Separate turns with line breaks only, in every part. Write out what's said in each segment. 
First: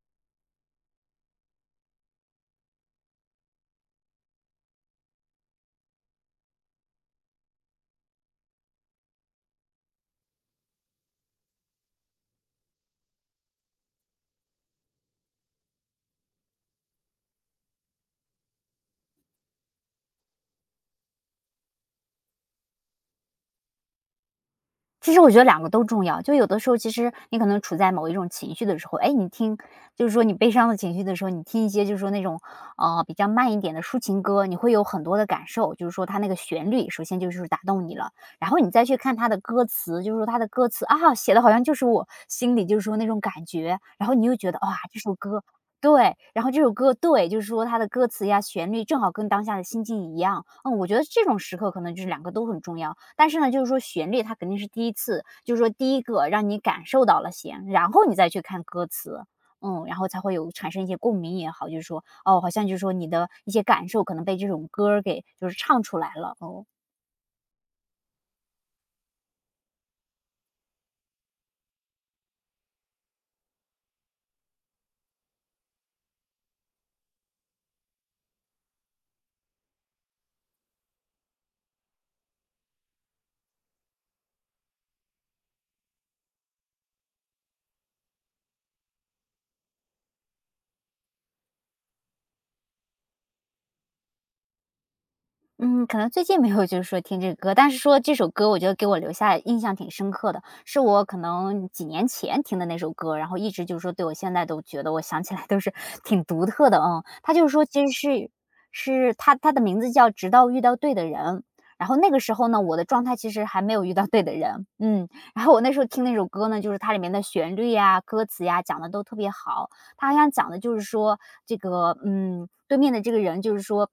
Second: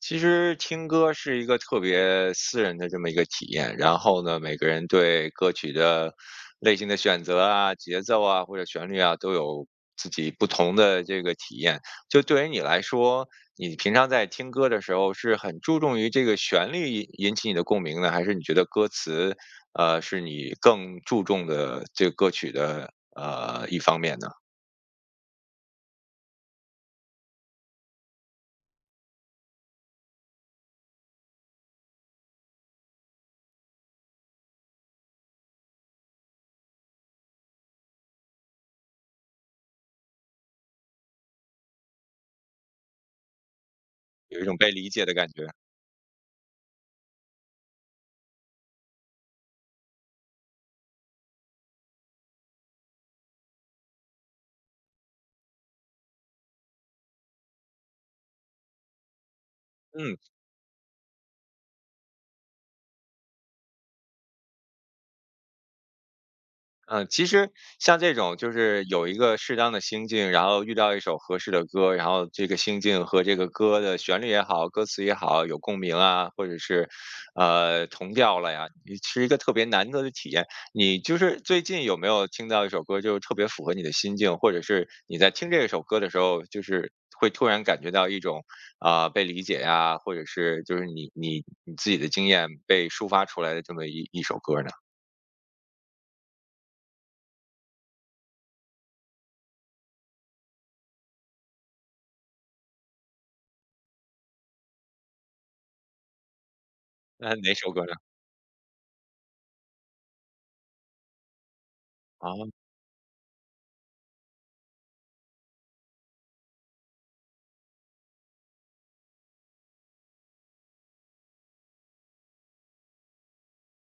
其实听歌是一个特别私人的这么一个体验，然后呢，每个人对歌曲的类型的选择啊、节奏啊或者旋律啊，都有自己不同的这个体验。就对于你来说，你平常在听歌的时候是很注重于这个旋律引起你的共鸣呢，还是你觉得歌词，是你更注重的这个歌曲的一方面呢？
其实我觉得两个都重要，就有的时候其实你可能处在某一种情绪的时候，哎，你听就是说你悲伤的情绪的时候，你听一些就是说那种，比较慢一点的抒情歌，你会有很多的感受，就是说它那个旋律首先就是打动你了，然后你再去看它的歌词，就是说它的歌词啊，写的好像就是我心里就是说那种感觉，然后你又
有一
觉
种
得
被
哇，
理
这
解的
首
感
歌
觉。
对，然后这首歌对，就是说它的歌词呀、旋律正好跟当下的心境一样，嗯，我觉得这种时刻可能就是两个都很重要。但是呢，就是说旋律它肯定是第一次，就是说第一个让你感受到了弦，然后你再去看歌词。嗯，然后
嗯。
才会有产生一些共鸣也好，就是说，哦，好像就是说你的一些感受可能被这种歌儿给就是唱出来了，哦。
嗯，其实像这种就是有一个适当的心境，然后遇到一首合适的歌，然后这个心境和这个歌的旋律也好，歌词也好，有共鸣啊，或者是同调了呀，你是一个特别难得的体验。你就是最近有没有听到一首歌，就是特别符合你的心境，或者是你在听这首歌的时候，就是会突然感觉到一种啊、被理解呀，或者是就是你自己的经验被抒发出来的这么一首歌呢？
嗯，可能最近没有就是说听这个歌，但是说这首歌我觉得给我留下印象挺深刻的，是我可能几年前听的那首歌，然后一直就是说对我现在都觉得我想起来都是 挺独特的，嗯。它
那
就是
哪
说
首歌
其
呢？
实是它的名字叫《直到遇到对的人》，然后那个
啊？
时候呢，我的状态其实还没有遇到对的人，嗯。然后我那时候听那首歌呢，就是它里面的旋律呀、歌词呀，讲的都特别好，他好像讲的就是说，这个嗯，对面的这个人就是说，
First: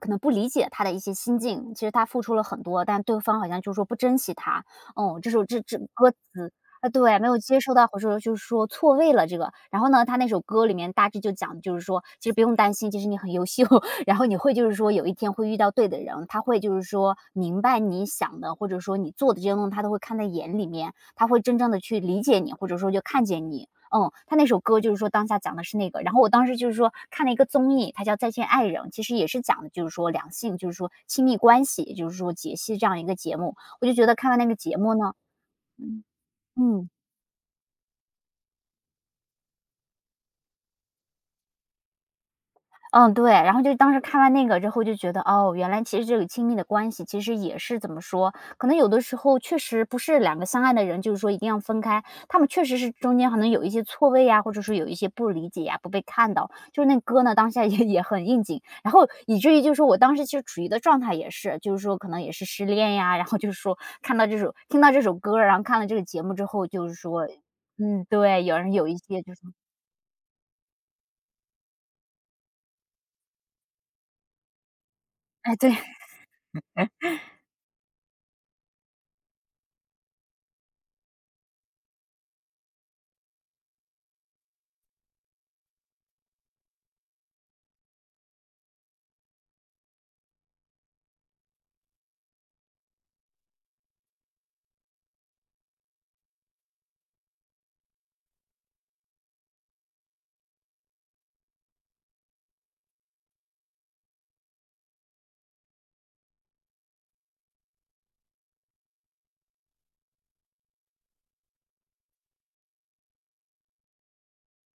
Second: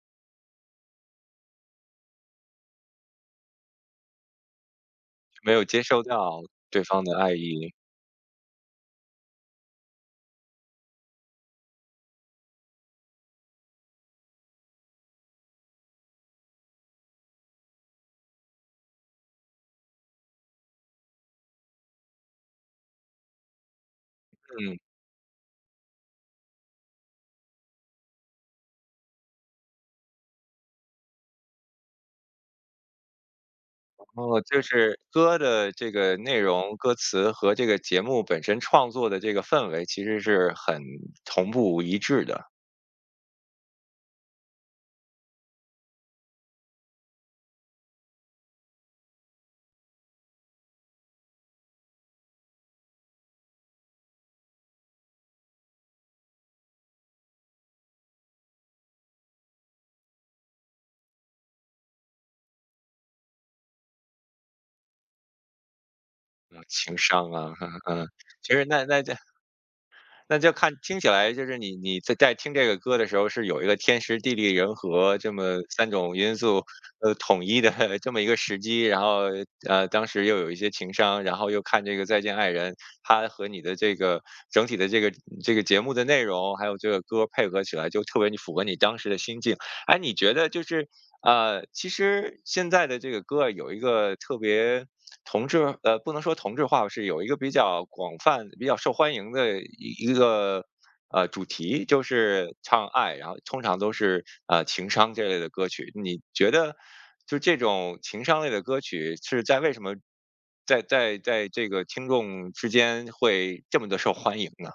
可能不理解他的一些心境，其实他付出了很多，但对方好像就是说不珍惜他。哦，这首
没
这
有
这
接受
歌词
到对
啊，
方的
对，没
爱
有接
意，
收到，或者说就是说错位了这个。然后呢，他那首歌里面大致就讲，的就是说其实不用担心，其实你很优秀，然后你会就是说有一天会遇到对的人，他会就是说明白你想的，或者说你做的这些东西，他都会看在眼里面，他会真正的去理解你，或者说就看见你。嗯，他那首
嗯，
歌就是说当下讲的是那个，然后我当时就是说看了一个综艺，它叫《再见爱人》，其实也是讲的就是说两性，就是说亲密关系，也就是说解析这样一个节目。我就觉得看完
哦，
那个
就
节目
是
呢
歌的这
嗯，
个内容、
嗯。
歌词和这个节目本身创作的这个氛围其实是很同步一致的，
嗯，对。然后就当时看完那个之后就觉得，哦，原来其实这个亲密的关系其实也是怎么说，可能有的时候确实不是两个相爱的人，就是说一定要分开，他们确实是中间可能有一些错位呀，或者说有一些不理解呀，不被看到。就是那歌呢，当下也 也很应景，然后以至于就是说我当时其实处于的状态也是，就是说可能也是失恋呀，然后就是说看到这首听到这首歌然后看了这个节目之
嗯
后，就是
情
说
商啊，
嗯，
嗯，
对，
其
有
实
人
那
有一
那
些就是
那就看听起来就是你在听这个歌的时候，是有一个天时地利人和这
哎，
么
对。
三种因素，统一的 这么一个时机，然后，当时又有一些情商，然后又看这个《再见爱人》，它和你的这个整体的这个节目的内容，还有这个歌配合起来就特别符合你当时的心境。哎，你觉得就是，其实现在的这个歌啊有一个特别同质不能说同质化吧，是有一个比较广泛、比较受欢迎的一个主题，就是唱爱，然后通常都是情商这类的歌曲。你觉得就这种情商类的歌曲是在为什么在这个听众之间会这么的受欢迎呢？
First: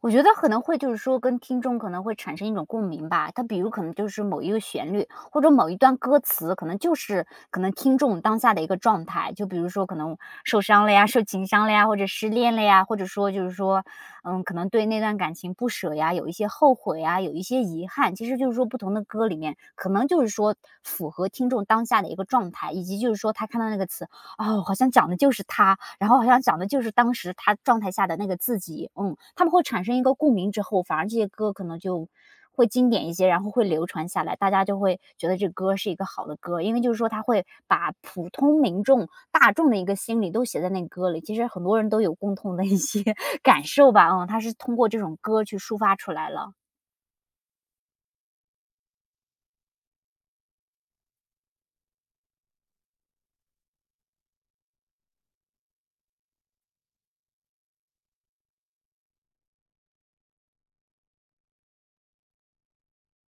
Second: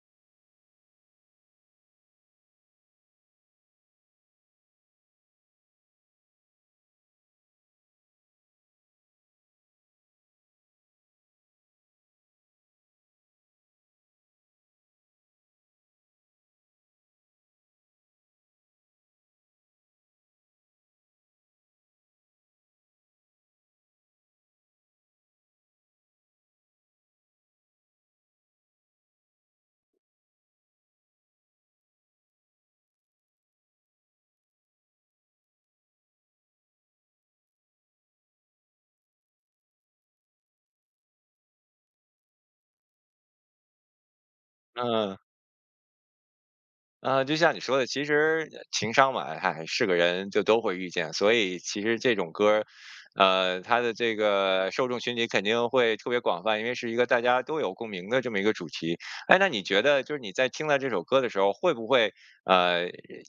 我觉得可能会就是说跟听众可能会产生一种共鸣吧。他比如可能就是某一个旋律，或者某一段歌词，可能就是可能听众当下的一个状态。就比如说可能受伤了呀，受情伤了呀，或者失恋了呀，或者说就是说，嗯，可能对那段感情不舍呀，有一些后悔呀，有一些遗憾。其实就是说不同的歌里面，可能就是说符合听众当下的一个状态，以及就是说他看到那个词。哦，好像讲的就是他，然后好像讲的就是当时他状态下的那个自己。嗯，他们会产生一个共鸣之后，反而这些歌可能就会经典一些，然后会流传下来，大家就会觉得这歌是一个好的歌，因为就是说他会把普通民众、大众的一个心理都写在那歌里。其实很多人都有共同的一些 感受吧，嗯，他是通过这
嗯、
种歌去抒发出来了。
就像你说的，其实情商嘛，哎，是个人就都会遇见，所以其实这种歌儿，它的这个受众群体肯定会特别广泛，因为是一个大家都有共鸣的这么一个主题。哎，那你觉得就是你在听到这首歌的时候，会不会呃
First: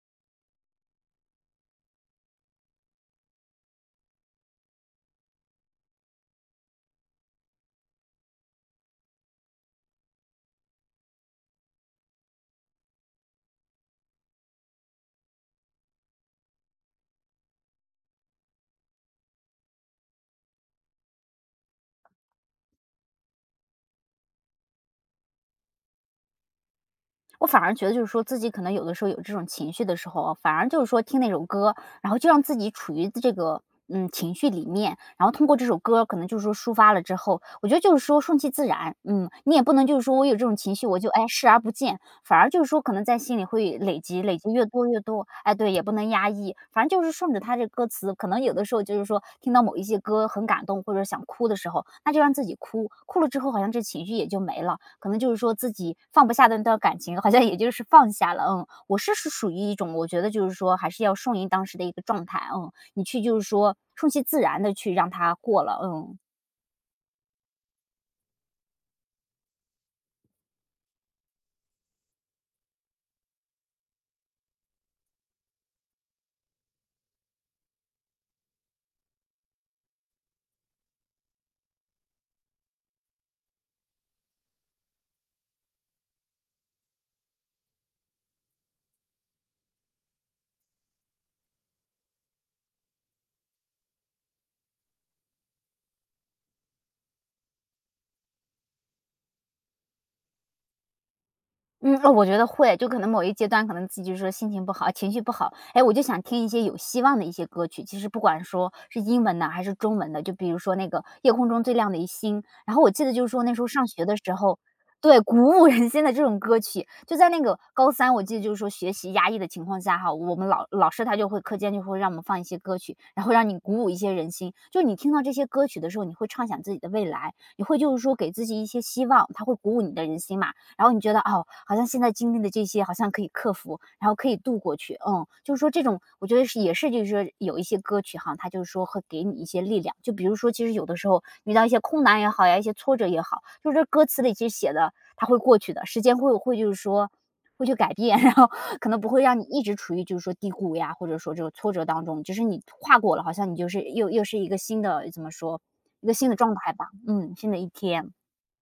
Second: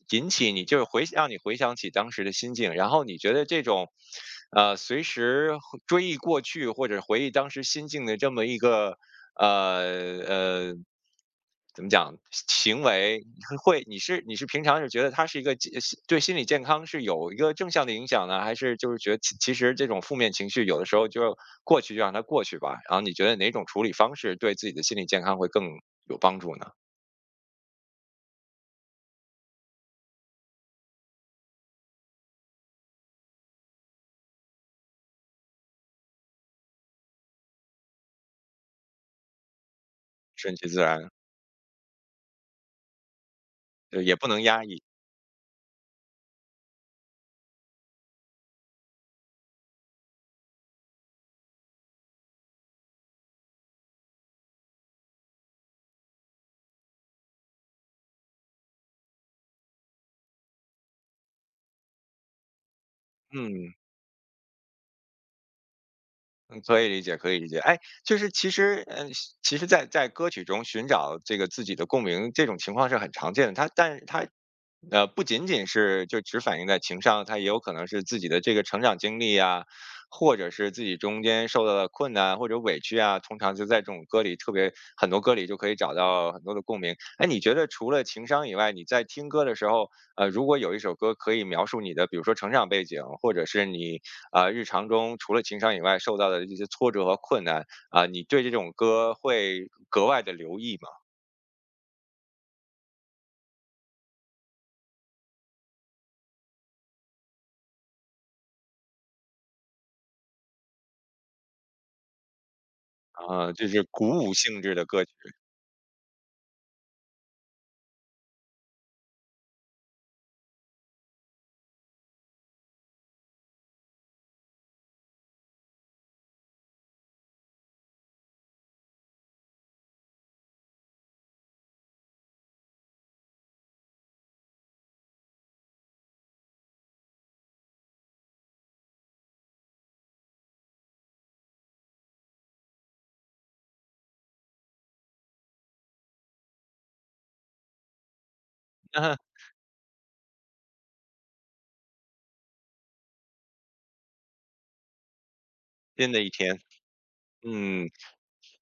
引起你就是回让你回想起当时的心境？然后你觉得这种随时回追忆过去或者回忆当时心境的这么一个呃呃怎么讲行为，会你是平常是觉得它是一个健心对心理健康是有一个正向的影响呢，还是就是觉得其实这种负面情绪有的时候就过去就让它过去吧，然后你觉得哪种处理方式对自己的心理健康会更有帮助呢？
我反而觉得就是说自己可能有的时候有这种情绪的时候啊反而就是说听那首歌，然后就让自己处于这个，嗯，情绪里面，然后通过这首歌可能就是说抒发了之后，我觉得就是说顺其自然。嗯，你也不能就是说我有这
顺
种
其
情
自
绪，我
然，
就，哎，视而不见，反而就是说可能在心里会
就
累
也
积，
不
累
能
积
压
越
抑。
多越阅读，哎，对，也不能压抑，反正就是顺着他这歌词，可能有的时候就是说听到某一些歌很感动，或者想哭的时候，那就让自己哭，哭了之后好像这情绪也就没了，可能就是说自己放不下的那段感情，好像也就是放下了。嗯，我是属于一种，我觉得就是说还是要顺应当时的一个状态，嗯，你去就是
嗯，
说顺其自然的去让它过了，嗯。
嗯可以理解，可以理解。哎，就是其实，嗯，其实在，在歌曲中寻找这个自己的共鸣，这种情况是很常见的。它，但是它不仅仅是就只反映在情商，它也有可能是自己的这个成长经历啊，或者是自己中间受到的困难或者委屈啊，通常就在这种歌里特别很多歌里就可以找到很多的共鸣。哎，你觉得除了情商以外，你在听歌的时候，如果有一首歌可以描述你的，比如说成长背景，或者是你啊日常中除了情商以外受到的一些挫折和困难啊、你对这种歌会格外的留意吗？
嗯，哦，我觉得会，就可能某一阶段，可能自己就是说心情不好、情绪不好，哎，我就想听一些有希望的一些歌曲。其实不管说是英文的还是中文的，就比如说那个《夜空中最亮的一星》，然后我记得就是说
啊、
那时
就
候
是
上学
鼓
的
舞
时候，
性质的歌曲。
对，鼓舞人心的这种歌曲，就在那个高三，我记得就是说学习压抑的情况下哈，我们老师他就会课间就会让我们放一些歌曲，然后让你鼓舞一些人心。就你听到这些歌曲的时候，你会畅想自己的未来，你会就是说给自己一些希望，他会鼓舞你的人心嘛。然后你觉得哦，好像现在经历的这些好像可以克服，然后可以度过去，嗯，就是说这种我觉得是也是就是说有一些歌曲哈，它就是说会给你一些力量，就比如说其实有的时候遇到一些困难也好呀，一些挫折也好，就是这歌词里其实写的它会过去的，时间会就是说。会去改变，然后可能不会让你 一直处于就是说低谷呀，或者说这种挫折当中，就是你跨过了，好像你就是又是一个新的怎么说，一
新
个
的一
新的状
天。
态吧，嗯，新的一
嗯，
天。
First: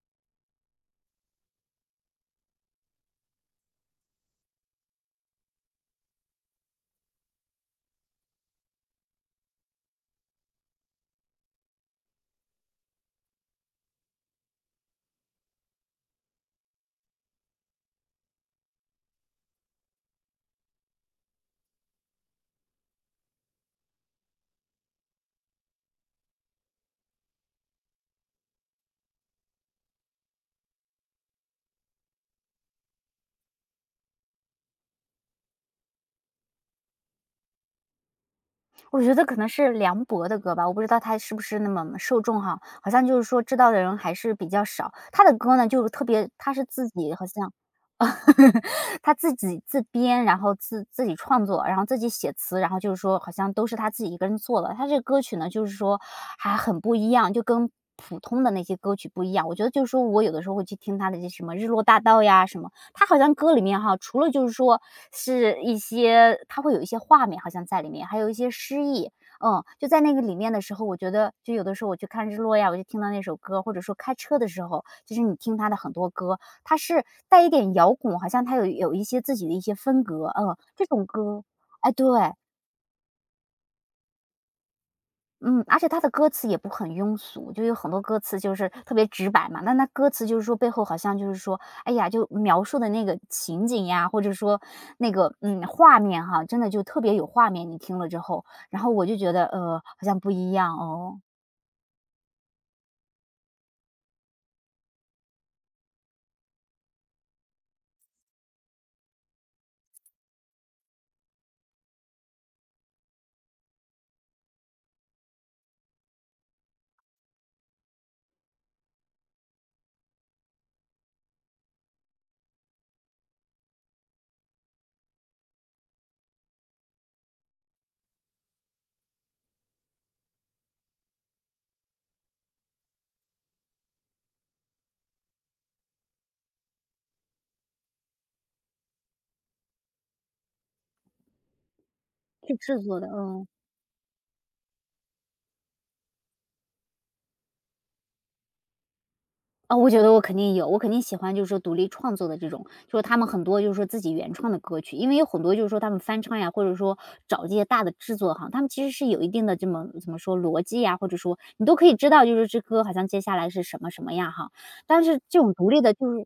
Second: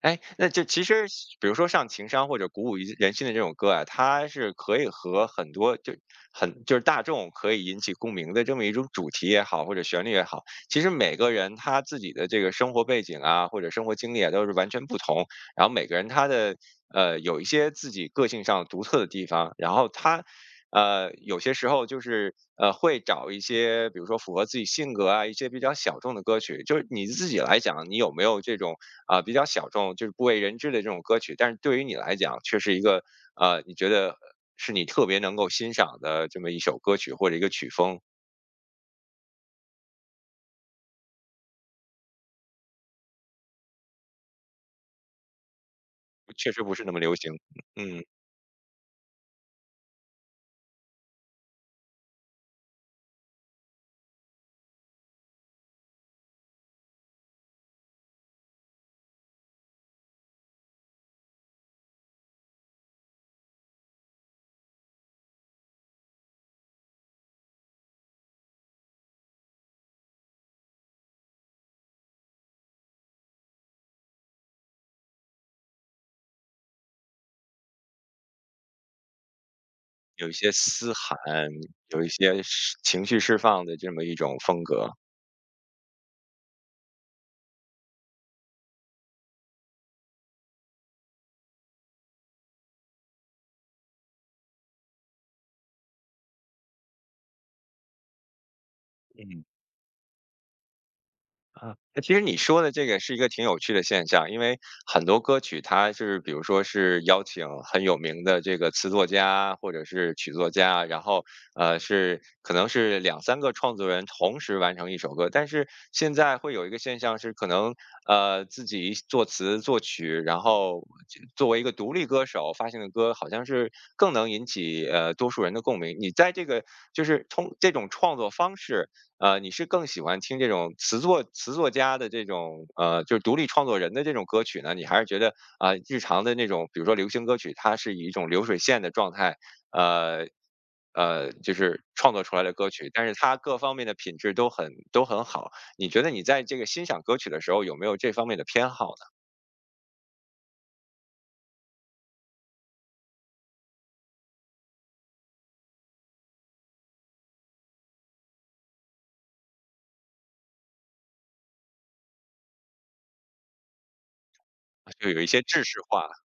哎，那就其实比如说像情商或者鼓舞一人心的这种歌啊，它是可以和很多就很就是大众可以引起共鸣的这么一种主题也好，或者旋律也好，其实每个人他自己的这个生活背景啊，或者生活经历啊，都是完全不同，然后每个人他的。有一些自己个性上独特的地方，然后他有些时候就是会找一些比如说符合自己性格啊，一些比较小众的歌曲。就是你自己来讲，你有没有这种啊、比较小众，就是不为人知的这种歌曲？但是对于你来讲，却是一个你觉得是你特别能够欣赏的这么一首歌曲或者一个曲风，
我觉得可能是梁博的歌吧，我不知道他是不是那么受众哈，好像就是说知道的人还是比较少。他的歌呢，就特别
确
他
实
是
不是
自
那么
己
流
好
行。
像
嗯，
他自己自编，然后自己创作，然后自己写词，然后就是说好像都是他自己一个人做的。他这个歌曲呢，就是说还很不一样，就跟普通的那些歌曲不一样。我觉得就是说我有的时候会去听他的这什么《日落大道》呀，什么他好像歌里面哈，除了就是说是一些他会有一些画面好像在里面，还有一些诗意。嗯，就在那个里面的时候，我觉得就有的时候我去看日落呀，我就听到那首歌，或者说开车的时候，就是你听他的很多歌，他是带一点摇滚，好像他有一些自己的一些风
有
格。
一些
嗯，这
嘶
种
喊，
歌哎，
有
对。
一些释情绪释放的这么一种风格。
嗯，而且他的歌词也不很庸俗，就有很多歌词就是特别直白嘛。那歌词就是说背后好像就是说，哎呀，就描述的那个情景呀，或者说那个画面哈，真的就特别有画面。你听了之后，然后我就觉
嗯。
得好像不一样哦，
啊，那其实你说的这个是一个挺有趣的现象，因为很多歌曲它是，比如说是邀请很有名的这个词作家或者是曲作家，然后是可能是两三个创作人同时完成一首歌，但是现在会有一个现象是，可能自己作词作曲，然后作为一个独立歌手发行的歌，好像是更能引起多数人的共鸣。你在这个就是通这种创作方式。你是更喜欢听这种词作家的这种就是独立创作人的这种歌曲呢？你还是觉得啊、日常的那种，比如说流行歌曲，它是以一种流水线的状态，呃就是创作出来的
去
歌
制
曲，
作
但
的，
是它
嗯。
各方面的品质都很好。你觉得你在这个欣赏歌曲的时候，有没有这方面的偏好呢？
啊，我觉得我肯定有，我肯定喜欢就是说独立创作的这种，就是他们很多就是说自己原创的歌曲，因为有很多就是说他们翻唱呀，或者说找这些大的制作哈，他们其实是有一定的这么怎么说逻辑呀，或者说你都可以知道，就是这歌好像接下来是什么什么样哈。但
就
是
有一
这
些
种
制
独
式
立的，
化，
就是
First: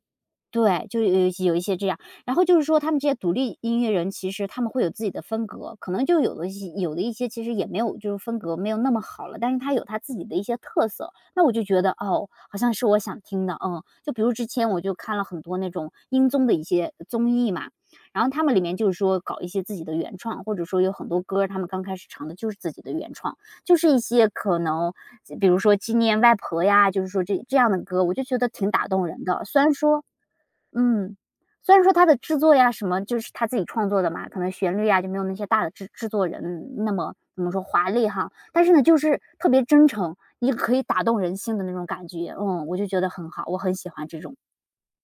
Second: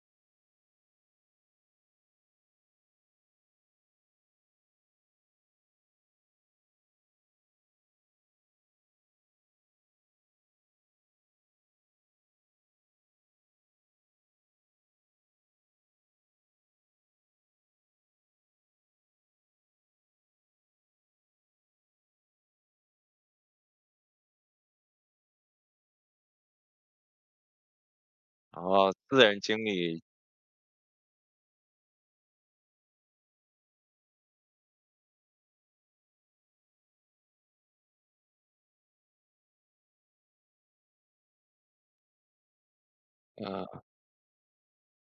对，就有一些这样，然后就是说他们这些独立音乐人，其实他们会有自己的风格，可能就有的一些其实也没有就是风格没有那么好了，但是他有他自己的一些特色，那我就觉得，哦，好像是我想听的，嗯。就比如之前我就看了很多那种音综的一些综艺嘛，然后他们里面就是说搞一些自己的原创，或者说有很多歌儿他们刚开始唱的就是自己的原创，就是一些可能比如说纪念外婆呀，就是说这样的歌，我就觉得
然
挺打
后
动
私
人
人
的。虽
经
然
历，
说嗯，虽然说他的制作呀什么，就是他自己创作的嘛，可能旋律呀就没有那些大的制作人那么怎么说华丽哈，但是呢，就是特别真诚，你可以打动人心的那种感觉，嗯，我就觉得很好，我很
呃。
喜欢这种。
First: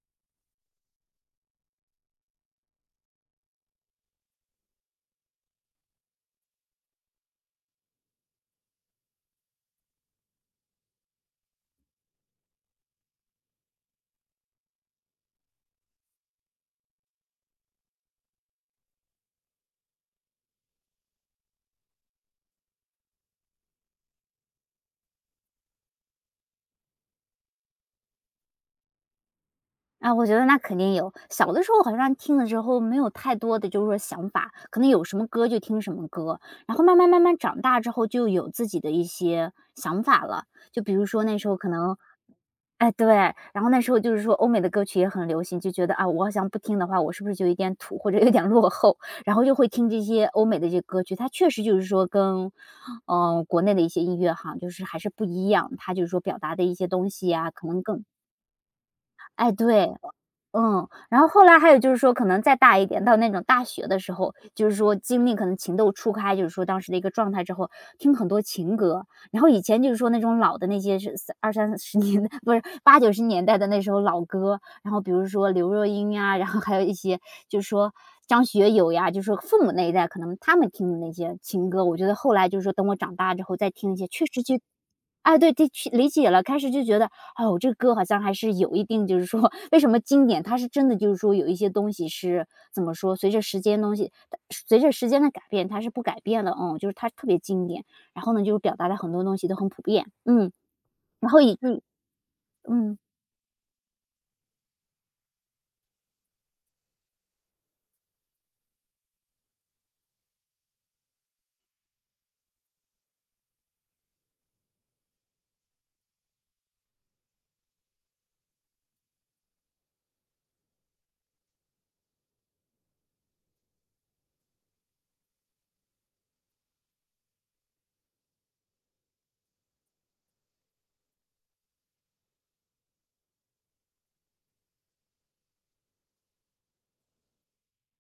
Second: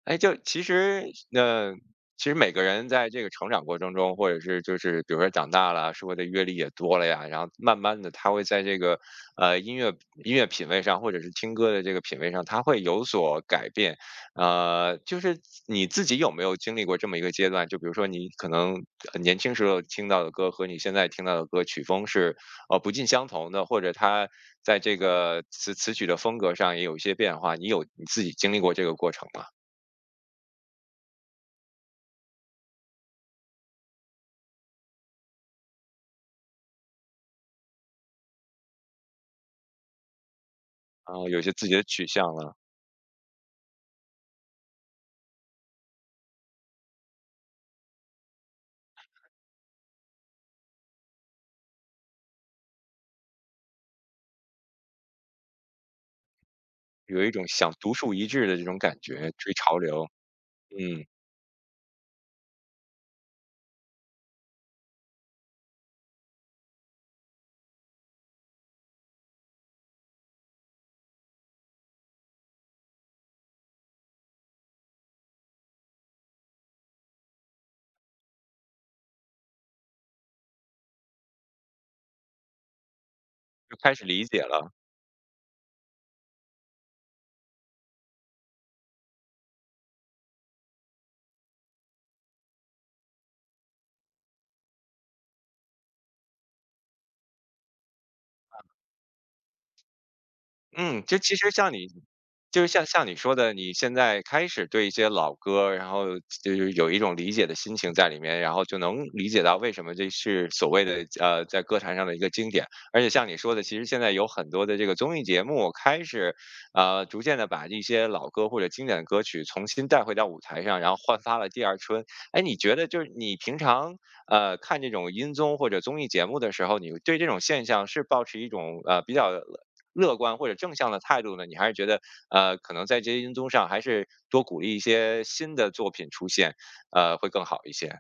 哎，就其实，那其实每个人在这个成长过程中，或者是就是比如说长大了，社会的阅历也多了呀，然后慢慢的他会在这个呃音乐音乐品味上，或者是听歌的这个品味上，他会有所改变。就是你自己有没有经历过这么一个阶段？就比如说你可能年轻时候听到的歌和你现在听到的歌曲风是不尽相同的，或者他在这个词曲的风格上也有一些变化，你有你自己经历过这个过程吗？
啊，我觉得那肯定有，小的时候好像听了之后没有太多的就是说想法，可能有什么歌就听什么歌，然后慢慢慢慢长大之后就有自己的一些想法了，就比如
然
说
后
那
有
时
些
候
自
可
己的
能
取向了，
哎，对，然后那时候就是说欧美的歌曲也很流行，就觉得啊，我好像不听的话，我是不是就有点土或者有点落后？然后就会听这些欧美的这些歌曲，它确实就是说跟，嗯，国内的一些音乐哈，就是还是不一样，它就是说表达的一些东
有一
西
种
啊，可
想
能
独
更
树一帜的这种感觉，
哎，
追潮
对。
流，
嗯，
嗯，
然后后来还有就是说可能再大一点，到那种大学的时候，就是说经历可能情窦初开，就是说当时的一个状态之后，听很多情歌。然后以前就是说那种老的那些是三二三十年代，不是八九十年代的那时候老歌，然后比如说刘若英呀，然后还有一些就是说张学友呀，就是说父母那一代可能他们听的那些情歌，我觉得后来就是说等我长大之后再
就开
听一
始
些，
理
确
解
实就
了。
哎，对，的确理解了。开始就觉得，哦，这歌好像还是有一定就是说为什么经典，它是真的就是说有一些东西是怎么说，随着时间的改变，它是不改变的，嗯，就是它特别经典。然后呢，就是表达的很多东西都很普遍，嗯，
嗯，就
然
其
后
实
以
像
至于
你就是像
嗯。
像你说的，你现在开始对一些老歌，然后就是有一种理解的心情在里面，然后就能理解到为什么这是所谓的在歌坛上的一个经典。而且像你说的，其实现在有很多的这个综艺节目开始逐渐的把一些老歌或者经典的歌曲重新带回到舞台上，然后焕发了第二春。哎，你觉得就是你平常看这种音综或者综艺节目的时候，你对这种现象是保持一种比较乐观或者正向的态度呢，你还是觉得，可能在这些因素上还是多鼓励一些新的作品出现，会更好一些，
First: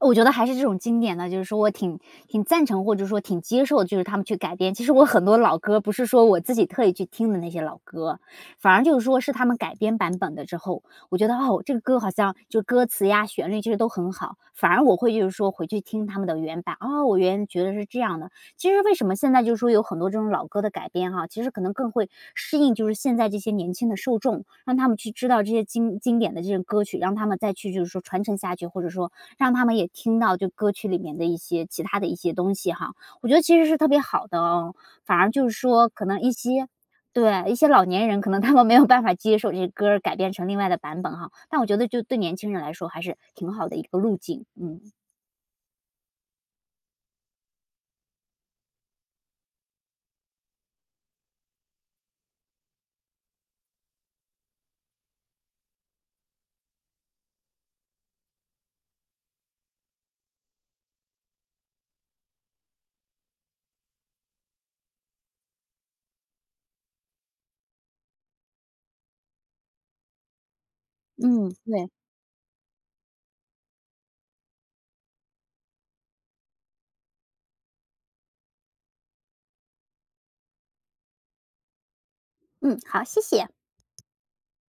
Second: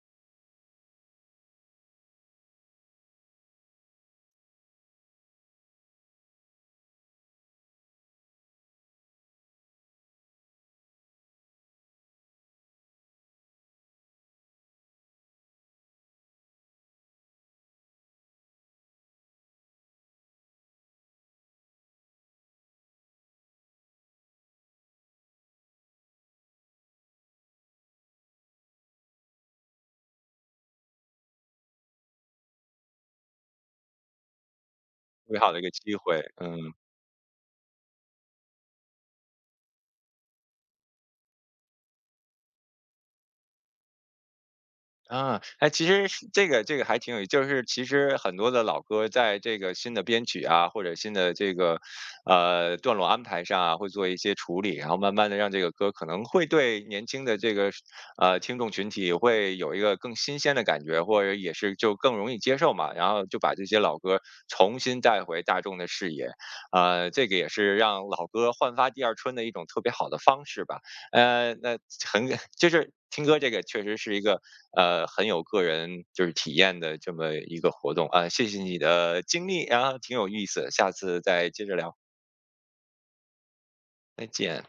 我觉得还是这种经典的，就是说我挺赞成或者说挺接受，就是他们去改编。其实我很多老歌不是说我自己特意去听的那些老歌，反而就是说是他们改编版本的之后，我觉得哦，这个歌好像就歌词呀、旋律其实都很好，反而我会就是说回去听他们的原版，哦，我原来觉得是这样的。其实为什么现在就是说有很多这种老歌的改编哈、其实可能更会适应就是现在这些年轻的受众，让他们去知道这些经典的这些歌曲，让他们再去就是说传承下去，或者说让他们也听到就歌曲里面的一些其他的一些东西哈，我觉得其实是特别好的哦。反而
美
就是
好的一个
说
机
可
会，
能一些
嗯。
对，一些老年人可能他们没有办法接受这歌儿改编成另外的版本哈，但我觉得就对年轻人来说还是挺好的一个路径，嗯，
啊，哎，其实是这个还挺有意思，就是其实很多的老歌在这个新的编曲啊，或者新的这个段落安排上啊，会做一些处理，然后慢慢的让这个歌可能会对年轻的这个听众群体会有一个更新鲜的感觉，或者也是就更容易接受嘛，然后就把这些老歌重新带回大众的视野，这个也是让老歌焕发第二春的一种特别好的方式吧。
嗯，
那
对，
很 就是听歌这个确实是一个很有个人就是体验的这么一个活动啊。谢谢你的经历，啊，挺有意思，下次再接着聊，
嗯，好，谢谢。
再见。